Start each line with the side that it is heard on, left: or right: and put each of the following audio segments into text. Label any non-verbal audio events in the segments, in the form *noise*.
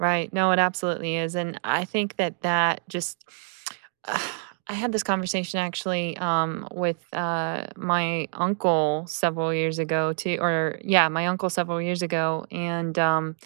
right: Right, no, it absolutely is, and I think that that just *inhales* *smacks lips* *sighs* I had this conversation actually, um, with, uh, my uncle several years ago too or yeah, my uncle several years ago, and, um,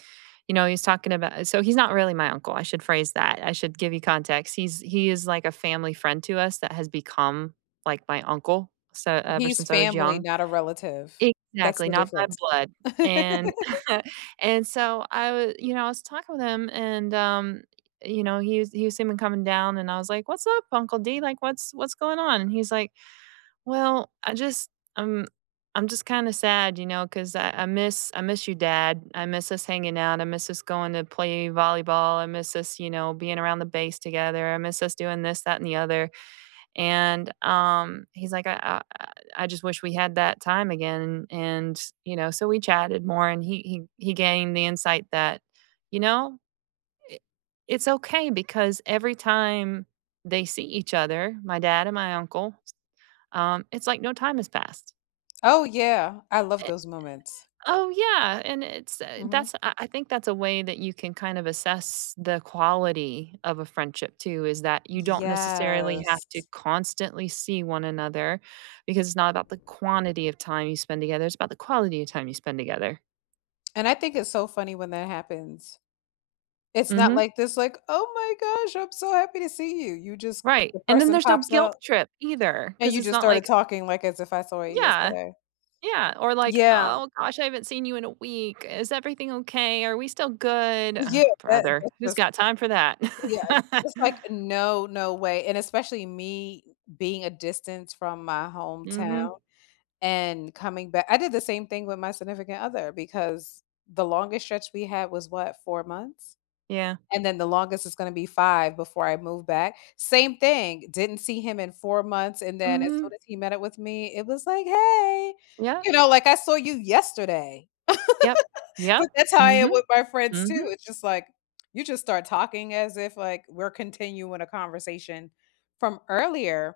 right: you know, he's talking about so he's not really my uncle I should phrase that I should give you context. He's He is like a family friend to us that has become like my uncle, so ever
left: He's
right: since I was
left: family,
right: young.
left: not a relative. That's
right: Exactly,
left: the
right: not by
left: difference.
right: blood
left: *laughs*
right: and *laughs* and so I wa you know, I was talking with him and, um, you know, he was he was seeming coming down, and I was like, "What's up, Uncle D? Like, what's what's going on?" And he's like, "Well, I just I'm I'm just kinda sad, you know, 'cause I I miss I miss your dad, I miss us hanging out, I miss us going to play volleyball, I miss us, you know, being around the base together, I miss us doing this, that and the other," and, um, he's like, "I, uh I I just wish we had that time again," and, you know, so we chatted more and he he he gained the insight that, you know, it it's okay, because every time they see each other, my dad and my uncle, s um, it's like no time has passed.
left: Oh yeah, I love
right: E
left: those moments.
right: Oh, yeah, and it's, uh
left: Mhm.
right: that's, I I think that's a way that you can kind of assess the quality of a friendship too, is that you don't necessarily have
left: Yes.
right: to constantly see one another, because it's not about the quantity of time you spend together, it's about the quality of time you spend together.
left: And I think it's so funny when that happens. It's not
right: Mhm.
left: like this, like, "Oh my gosh, I'm so happy to see you." You just
right: Right,
left: The
right: and then
left: person
right: there's no
left: pops
right: guilt
left: out,
right: trip either,
left: and
right: 'cause
left: you
right: it's
left: just
right: not
left: started
right: like
left: talking like as if I saw you
right: Yeah,
left: yesterday.
right: yeah, or like,
left: Yeah.
right: "Oh gosh, I haven't seen you in a week is everything okay? Are we still good?" Ugh,
left: Yeah, that
right: brother,
left: that's
right: who's
left: just
right: got time for that?
left: Yeah, and
right: *laughs*
left: just like And no, no way, and especially me i being a distance from my hometown
right: Mhm.
left: and coming back I did the same thing with my significant other because the longest stretch we had was what, 4 months?
right: Yeah.
left: And then the longest is gonna be 5 before I move back. Same thing, didn't see him in 4 months and then as soon
right: Mhm.
left: as he met up with me, it was like, "Hey!"
right: Yeah.
left: You know, like, I saw you yesterday.
right: Yup,
left: *laughs* But
right: yup,
left: that's how I am
right: mhm,
left: with my friends, too
right: mhm.
left: it just like, you just start talking as if like we're continuing a conversation from earlier.